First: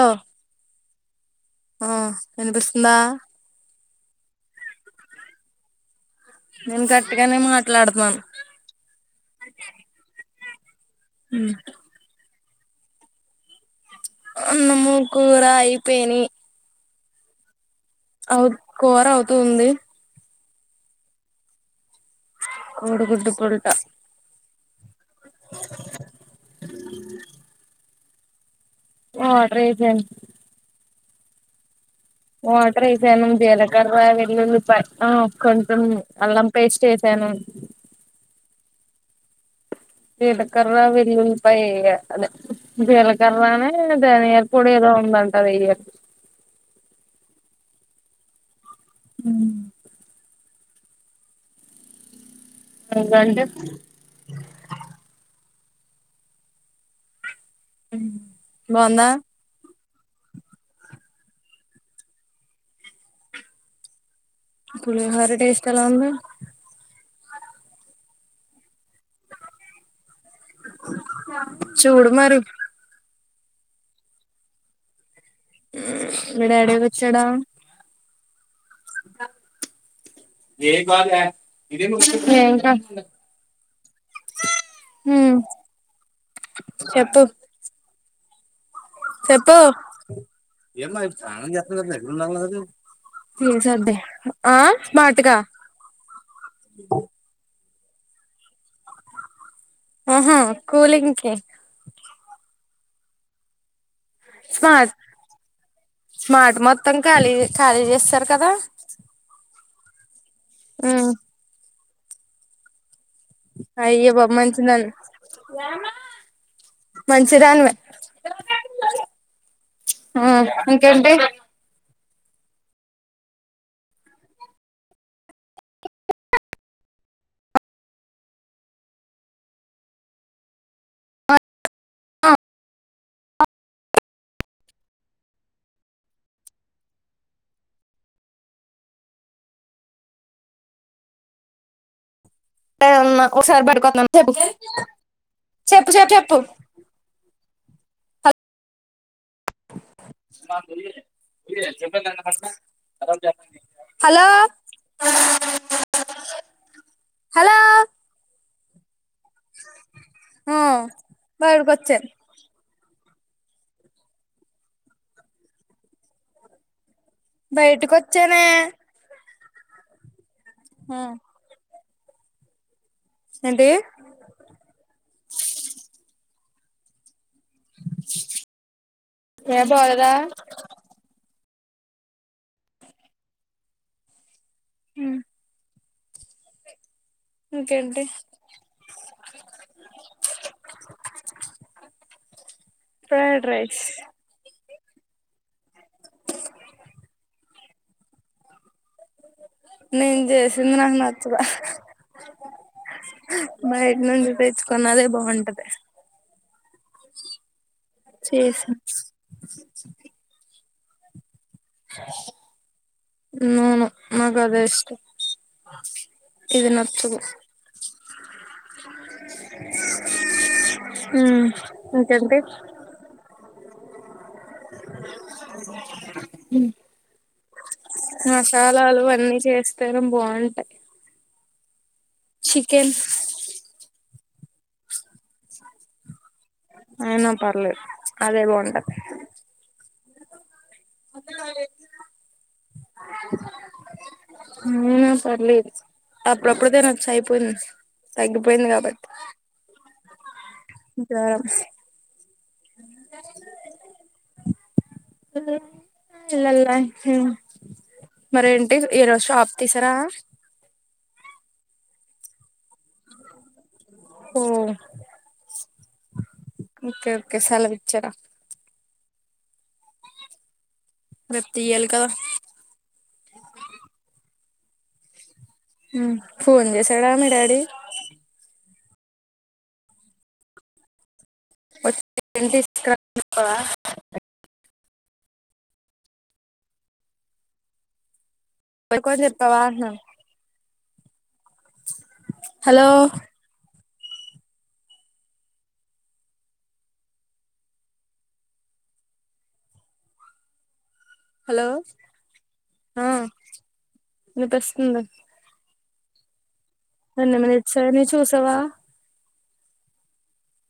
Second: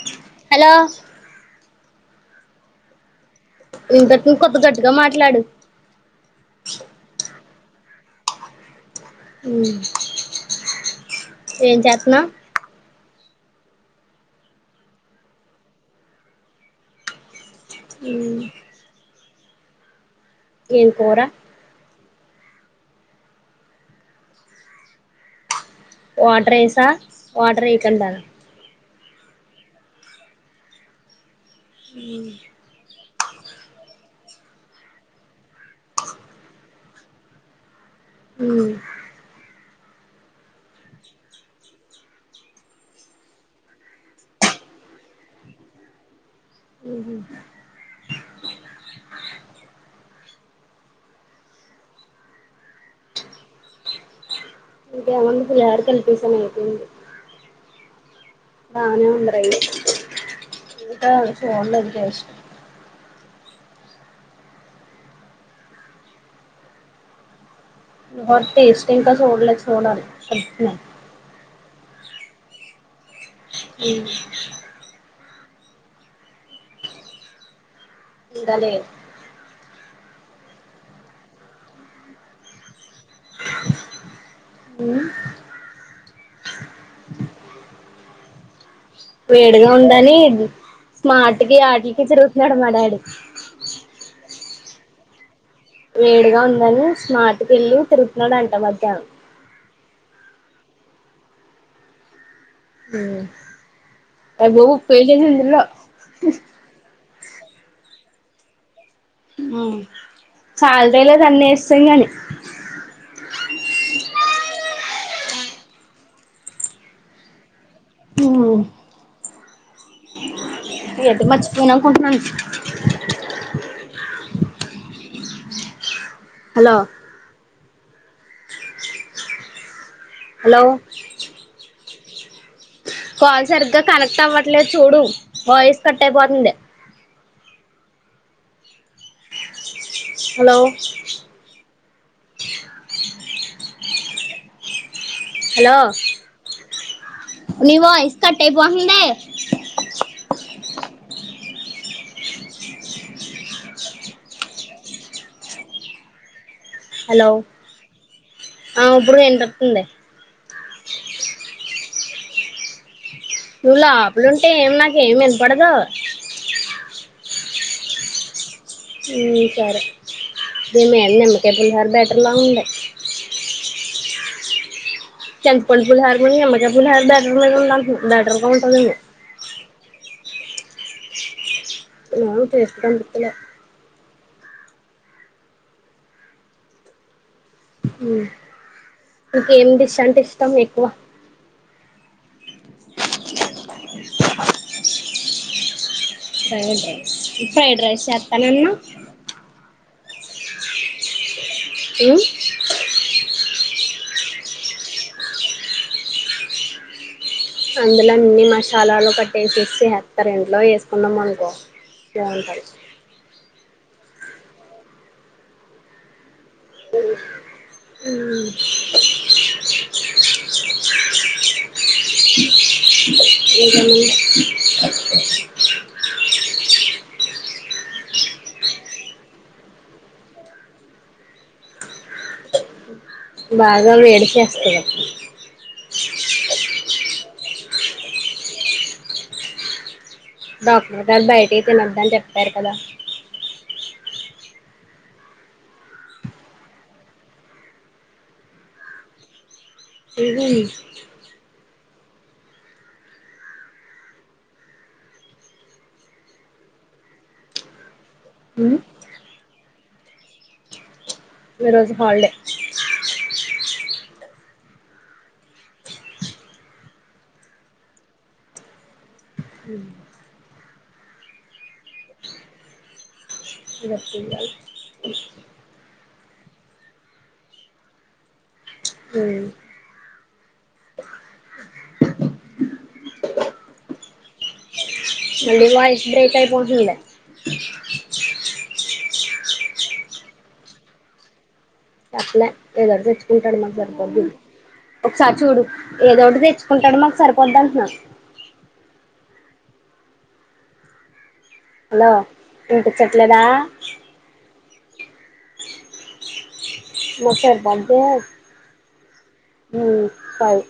Hello hello ఆ వినిపిస్తుందా ఇంతకు ఇంకొత్తి గట్టిగా మాట్లాడు ట్లాడ్తనాను మ్ ఏం చేత్నావ్ అన్నము కూర అయిపోయినయి అవుద్ కుర అవుద్ కుంది ఏం కూర కోడి గుడ్డు పుల్ట వాటరేసా వాటరేయకండా వాటరైపొయ్న్ హు పెనం జీలకర్ర వెల్లుల్లిపాయ్ అ కొంచెం అల్లం పేస్టే పెనం మ్ జీలకర్ర వెల్లుల్లిపాయ్యెయ్య అదే జీలకర్రాని ధనియార్ పొడేదో ఉందంటదెయ్యాలి ఉహు మ్ [unintelligible] ఇంకేముంది పులిహోర కలిపేసాను అయిపోంది మ్హ్ బానే ఉంది రై ఇంక ఫోన్లో కేశ్నం పుళిహోర టేస్ట్ ఎలా ఉంది హోరా టేస్టింకా చూడలే చూడాలి కలుపుతున్నాం చూడు మరి మ్ మ్ మీ డాడీ వచ్చాడా ఇంకాలే ఏం కా మ్మ్ చెప్పు చెప్పు వేడిగా ఉందని ఏం స్మార్ట్ కి ఆటికి తిరుగుతున్నాడు మా డాడీ చడ్డీ ఆ స్మార్ట్ కా వేడిగా ఉందని స్మార్ట్ కెళ్ళి తిరుగుతున్నాడంట మధ్యానం ఆహా కూలింగ్కి హమ్ అ బ స్మార్ట్ పేజందలో స్మార్ట్ మొత్తం ఖాళీ ఖాళీ చేస్తారు కదా మవు [unintelligible] సాలరీలే తన్నే చెయ్యాలి అయ్య బొమ్మంచి మంచి మంచిదా అన్వే హు ఆ ఏంటి మర్చిపోయాను అనుకుంటున్నాను [inaudible] హలో హలో కాల్ సరిగ్గా కనెక్ట్ అవ్వట్లేదు చూడు వాయిస్ కట్ అయిపోతుంది హలో మా సారి బయటకొతున్నా చెపు చెప్పు చెప్పు చెప్పు ను వయిస్ కట్ అయ్యిపోతుంది హలో హలో అవు ఇప్పుడు ఎండోతుంది బయడు కొచ్చ నువ్వు లోపలింటే ఏం నాక ఏమి వినపడదు బయటకొచ్చానే ఈ సరే ద మే హ్మ్ నిమ్మకయ పులిహోర హ బెటర్లా ఉండే ఎంటి చింతపండు పులిహోర ను నిమ్మకాయ పులిహోర ల్ లంటుది లాదర్ పనుం ఏ [inaudible] నాను చేస్తుంటలె హ్మ్ ఇంకేంటి ఇంకేం డిష్ అంటే ఇష్టం ఎక్కువ fried rice fried rice fried rice చేత్తనమ్మ నేన్ చేసింది నాకు నచ్చదు ఉమ్ ఇన్నొం నువ్వే ఇచ్చుకో నాదే బాగుంటది అందులో అన్ని చేసి మసాలాలు కట్టేసేసి ఎత్త రెంట్లో వేస్ వండమను పో ఏం కర్రీ నాకదే ఇష్టం ఇది నచ్చదు హుమ్ హుమ్ ఇంకేంటి ఇంకేమి మసాలాలు అన్నీ చేస్తేనే బాగుంటాయి బాగా వేడి చేస్తాయిగ అయిన పర్లేదు అదే బాంటది డాక్టర్ గారు బయటివి తినద్దని చెప్పారు కదా ఊ పర్లేదు అప్పుడప్పుడుదే నచ్చయిపోయింది, తగ్గిపోయింది కాబట్టి ఏది జాబ్స్ లే ఇల్లల ఐస్ క్రీం మరి ఉమ్ ఏంటి ఈరోజు షాప్ తిసరా ఈ రోజు హాల్ డే హు ఓకే ఓకే సెలవిచ్చారా హుమ్ రేప్ తీయాలి కదా ఇగ చూడాలి హుమ్ ఫోన్ చేశాడా మీ డాడీ హుమ్ వచ్చి [unintelligible] మళ్ళీ వాయిస్ బ్రేక్ అయిపోతుంది ఇప్పటికీ కూడా చెప్పవ అంటున్న చెప్ప ల్యే హలో ఏదోటి తెచ్చుకుంటడు మాకు సర్ ఒక సారి చూడు ఏదో ఒకటి తెచ్చుకుంటాడు మాకు సరిపోద్ది అంట్న హలో ఇనిపిచ్చట్లేదా ఉండ్ మాకు నెమలి వచ్చే నీ చూసావా ఊ ఫైవ్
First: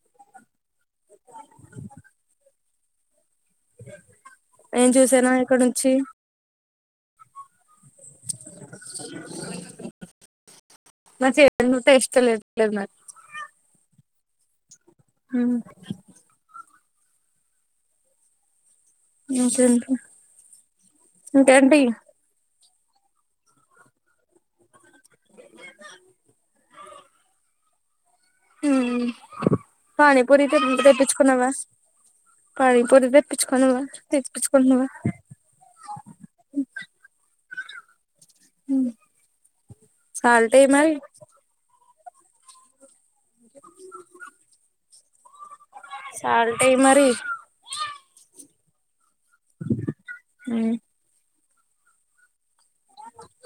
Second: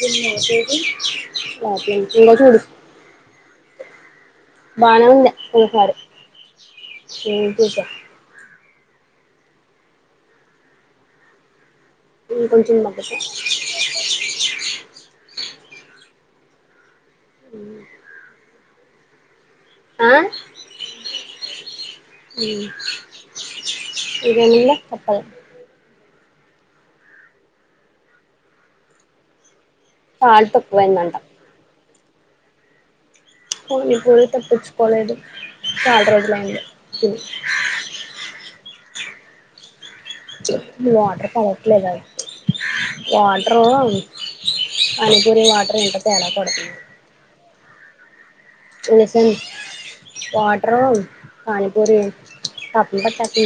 నిన్నే [inaudible] చేసి [inaudible] ఇగో చూడు [inaudible] బానేఉండే చూసానా ఇక్కడ నుంచి ఈసారి [inaudible] నచె నుతేస్ట్ ఇం కొంచెం మగ్గ కియు వె [inaudible] హు హమ్ ఆ [inaudible] ఇంకేంటి ఇది ఎందుల తప్పాల హమ్ పానీపూరి సాల్ట్ తెప్పించు తక్కువైందంట తెప్పించుకున్నావా. పని పూరి పని పూరి చెప్పుకోలేదు చల్రోజు అయింది తిని ఉ ఉమ్ [inaudible] వాటర్ పడట్లేద వాటరూ అని గుడి వాటర్ ఇంత తేడా సాల్ట్ పడుతుంది ఎయ్ మరి తినేసి ఉ వాటరు పని పూరి [inaudible] లేద్మరి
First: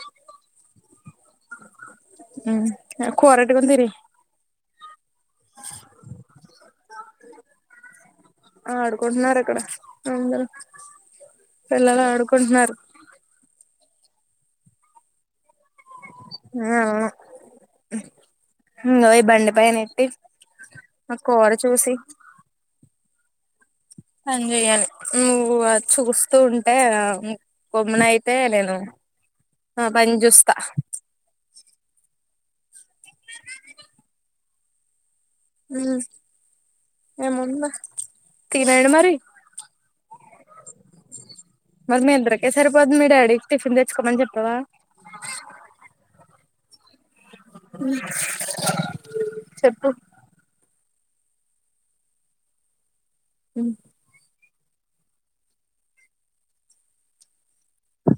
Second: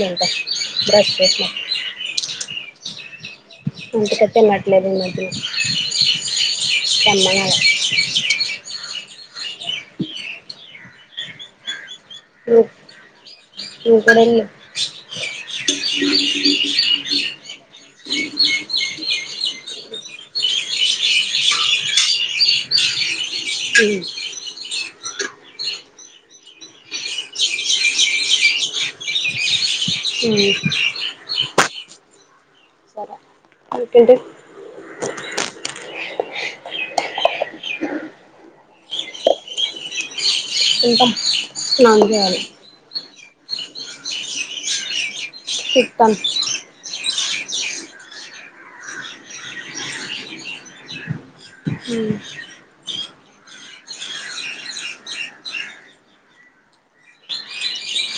కూరట్టుకుని తిరి [inaudible] ఎన్ననాల కొడ్నార ఎక్కడ అంద ఎల్ అనుకుంటున్నారు ఇ కూడాడ ఆ వ బండిపైన ఎట్టి మా కూర చూసి సంజయన నువ్వు చూస్తూ ఉంటే కొమ్మన అయితే నేను ఆ పంచుస్త [unintelligible] ఏమున్నా తినేయండి మరి ఎంటా మరి స్నాన్ మీ చేయాలి ఇద్దరికే సరిపోద్ది మీ డాడీకి టిఫిన్ తెచ్చుకోమని చెప్పావా చెప్తాను చెప్పు హుమ్ ఉమ్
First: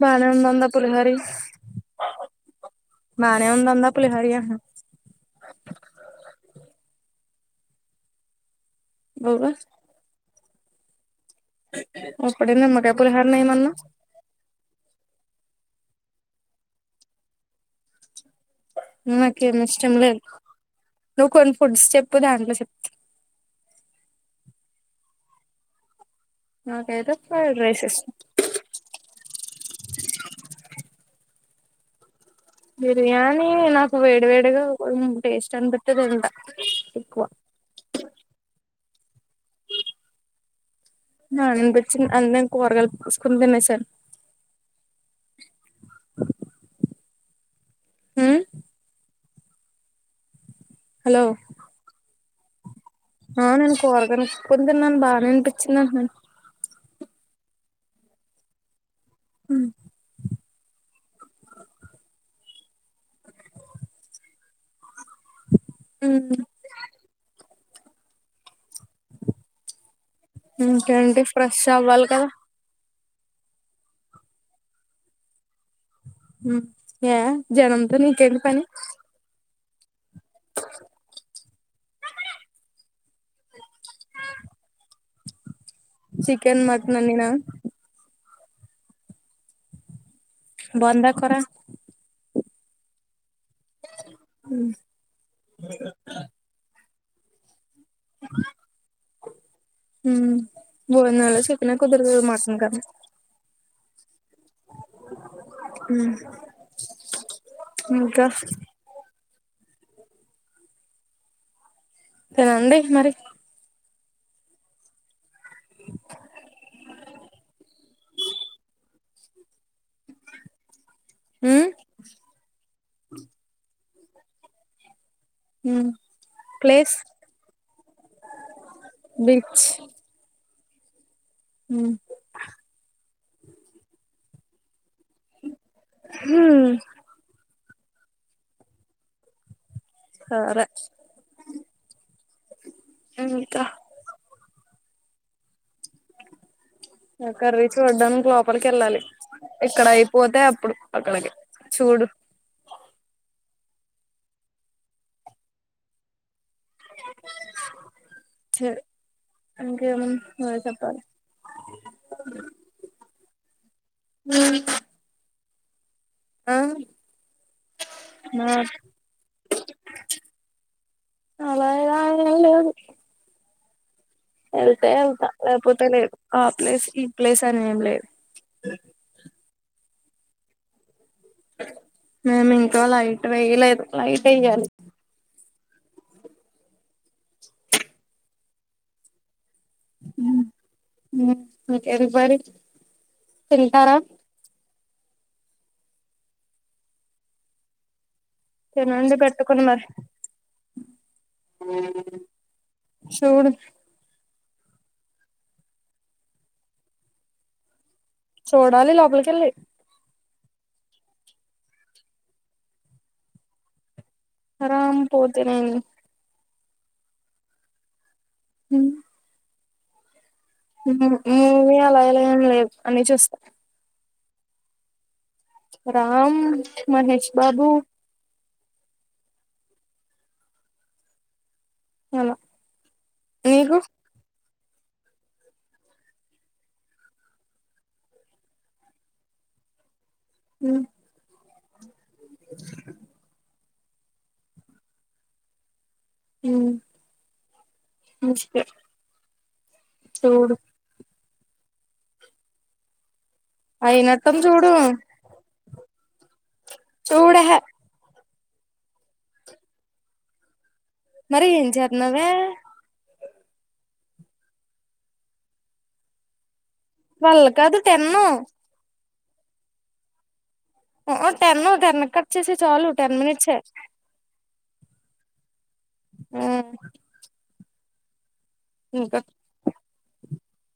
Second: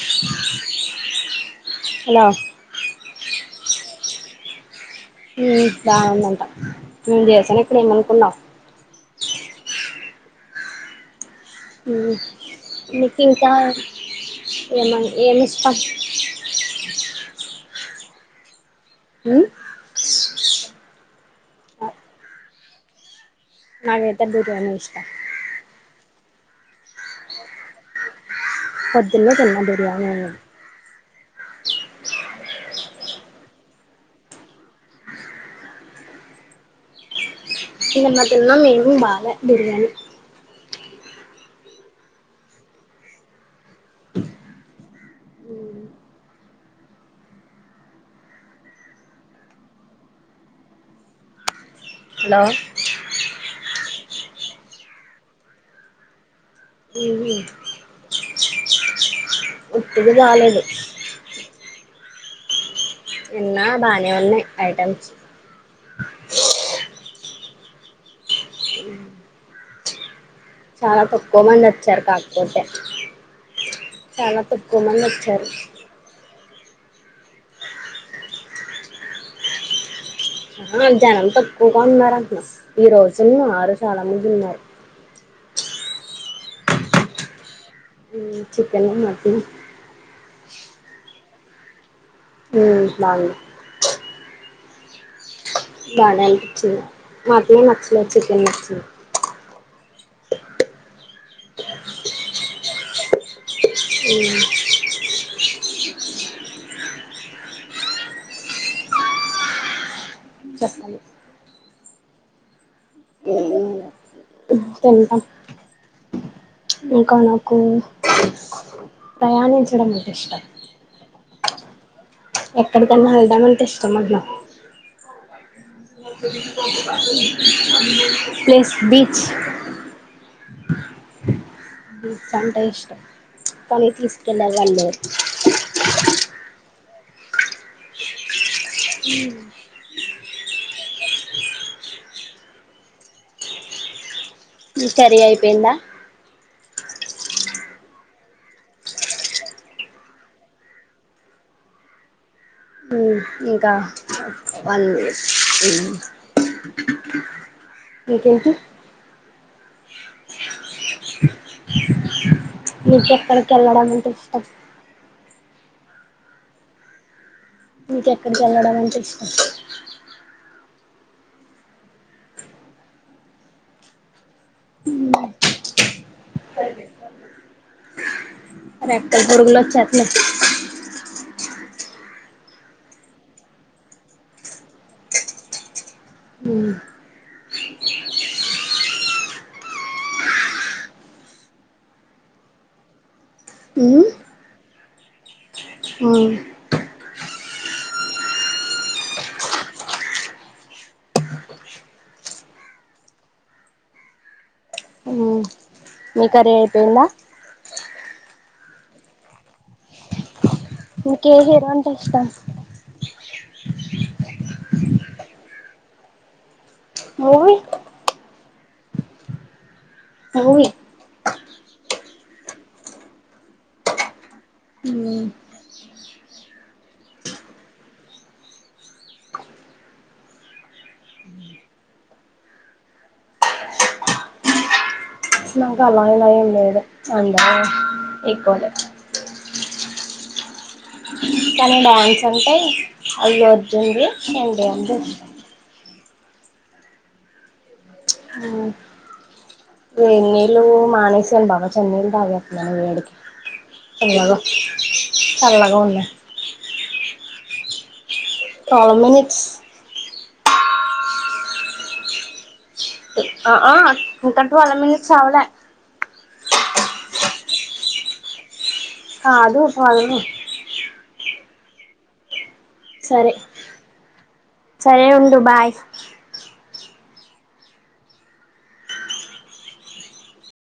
బానే ఉన్ దందా పులిహోరు హలో బానే ఉందంటన పులిహోరు మేము చేసాను ఇక్కడ ఏమనుకున్నావు మీరా ఉమ్ అప్పుడే నిమ్మకాయ మీకు ఇంకా పులిహోరనేయమన్నావ్ ఏమ ఏమిస్ట్ అ నాకేం ఇష్టం లేదు నువ్వు కొన్ని ఫుడ్స్ చెప్పు దాంట్లో చెప్తా నాకైతే బిర్యానీ ఇష్టం నాకతే ఫ్రైడ్ రైస్ ఎస్త పొద్దున్న తిన్న బిర్యాని అన్నం బిర్యానీ నాకు వేడి వేడిగా టేస్ట్ అనిపితే తింట ఎక్కువ నిన్న తిన్నాం ఈవెనింగ్ బాల బిర్యానీ ఆ ఇంతోచ్చింది అందకని కూరగాయలు కోసుకుని తినేసాను. ఉమ్ హలో హలో ఆ నేను కూరగాయని కొనుక్కుని తిన్నాను బాగానే అనిపించింది అంటనాను ఉమ్ ఉమ్ బాలేదు నిన్న బానే ఉన్నయ్ ఐటమ్స్ ఉమ్ చాలా ఇంకేంటి తక్కువ మంది ఫ్రెష్ వచ్చారు అవ్వాలి కదా కాకపోతే చాలా తక్కువ మంది వచ్చారు ఉమ్ ఏ జనంతో నీకేంటి పని ఆ జనం తో ఇంకా ఉన్నారంటన ఈరోజు మారస్ చాలామంది ఉన్నారు చికెన్ మటన్ వండినా ఉమ్ చికెను, మట్ ను బందా కురా ఉమ్ బావుంది ఉమ్ బానే అనిపిచింది మటనె నచ్ నాక్ చికెన్ నచ్చింది ఉమ్ భోజనాల్లో చికెనే కుదరదు మటన్ కన్నా ఊ ఉమ్ ఇంకా చెప్పాలి తినండి మరి తింటాం ఇంకా నాకు ప్రయాణించడం నాక్ ఇష్టం ఉమ్ ఎక్కడికన్న వెళ్దామంటే ఇష్ సమడ్ల ప్లేస్ ప్లేస్ బీచ్ ఉమ్ బీచ్ అంటే ఇష్టం కని తీస్కెళ్లే వాళ్ లేరు ఉమ్ ఉమ్ సరే ఇంకా ఉమ్ కర్రీ అయిపెందా ఆ కర్రీ చూడనికి లోపలికి ఎళ్ళాలి ఇక్కడ అయిపోతే అప్పుడు అక్కడికి చూడు ఉమ్ ఇంకా వన్ ఇంకేంటి చె ఇంకేముంద్ నువ్వే చెప్పాలి చర్రడం అంటే ఇష్టం ఆ మీకెక్కడికి ఎళ్ళడం అంటే ఇష్టం అలా ఇలా అనేం లేదు ఎళ్తే ఎళ్తా ల్యాపోత్ అంతే లేదు ఆ ప్లేస్ ఈ ప్లేస్ అని ఏం లేదు ఎ రేకాల పోడుగలో వచ్చ న మేము ఇంకో లైట్ వయలేదు లైట్ వయ్యాలి హ్మ్ హ్మ్ హ్మ్ ఎవరీ బడీ తింటారా ఉమ్ తినండి పెట్టుకుని మరి చూడు మీకు కర్రీ అయిపోయిందా చూడాలి లోపలికెళ్ళి ఇకే హీరో అంటే ఇష్టం అరాం పోతే నేని మూవీ హ అవ్ఇ మమ్మీ అలా ఎలా ఏం లేదు అని చూస్తా ఉమ్ రామ్ మహేష్ బాబు అమ నీకు నాక అలా ఇలా ఏం లేదు అందరూ ఈక్వల్ ఏ హమ్ కనడా అంటే అల్లు అర్ ఏంది ఎంటి అంది ఉ మంచిది నువ్వు ఎనెళ్లు మానేసి థిన్ బాగోచె చెన్నై నీళ్లూ తాగట్లేదు వేడికి అయినత్తం చల్లగా చూడు చల్లగా ఉన్నాయి చూడు యాహే ఫైవ్ మినిట్స్ మరి ఏం చేతున్నావే ఆ ఆ‌ ట్వువ్వ్ వాళ్ళ మీదకి చాల లే ట్వెల్ కాదు టెన్ కాదు పొల్నీ ఓ టెన్ తెన్ను కట్ చేస్తున్ సరే సరే ఉండు బాయ్ ఇంకా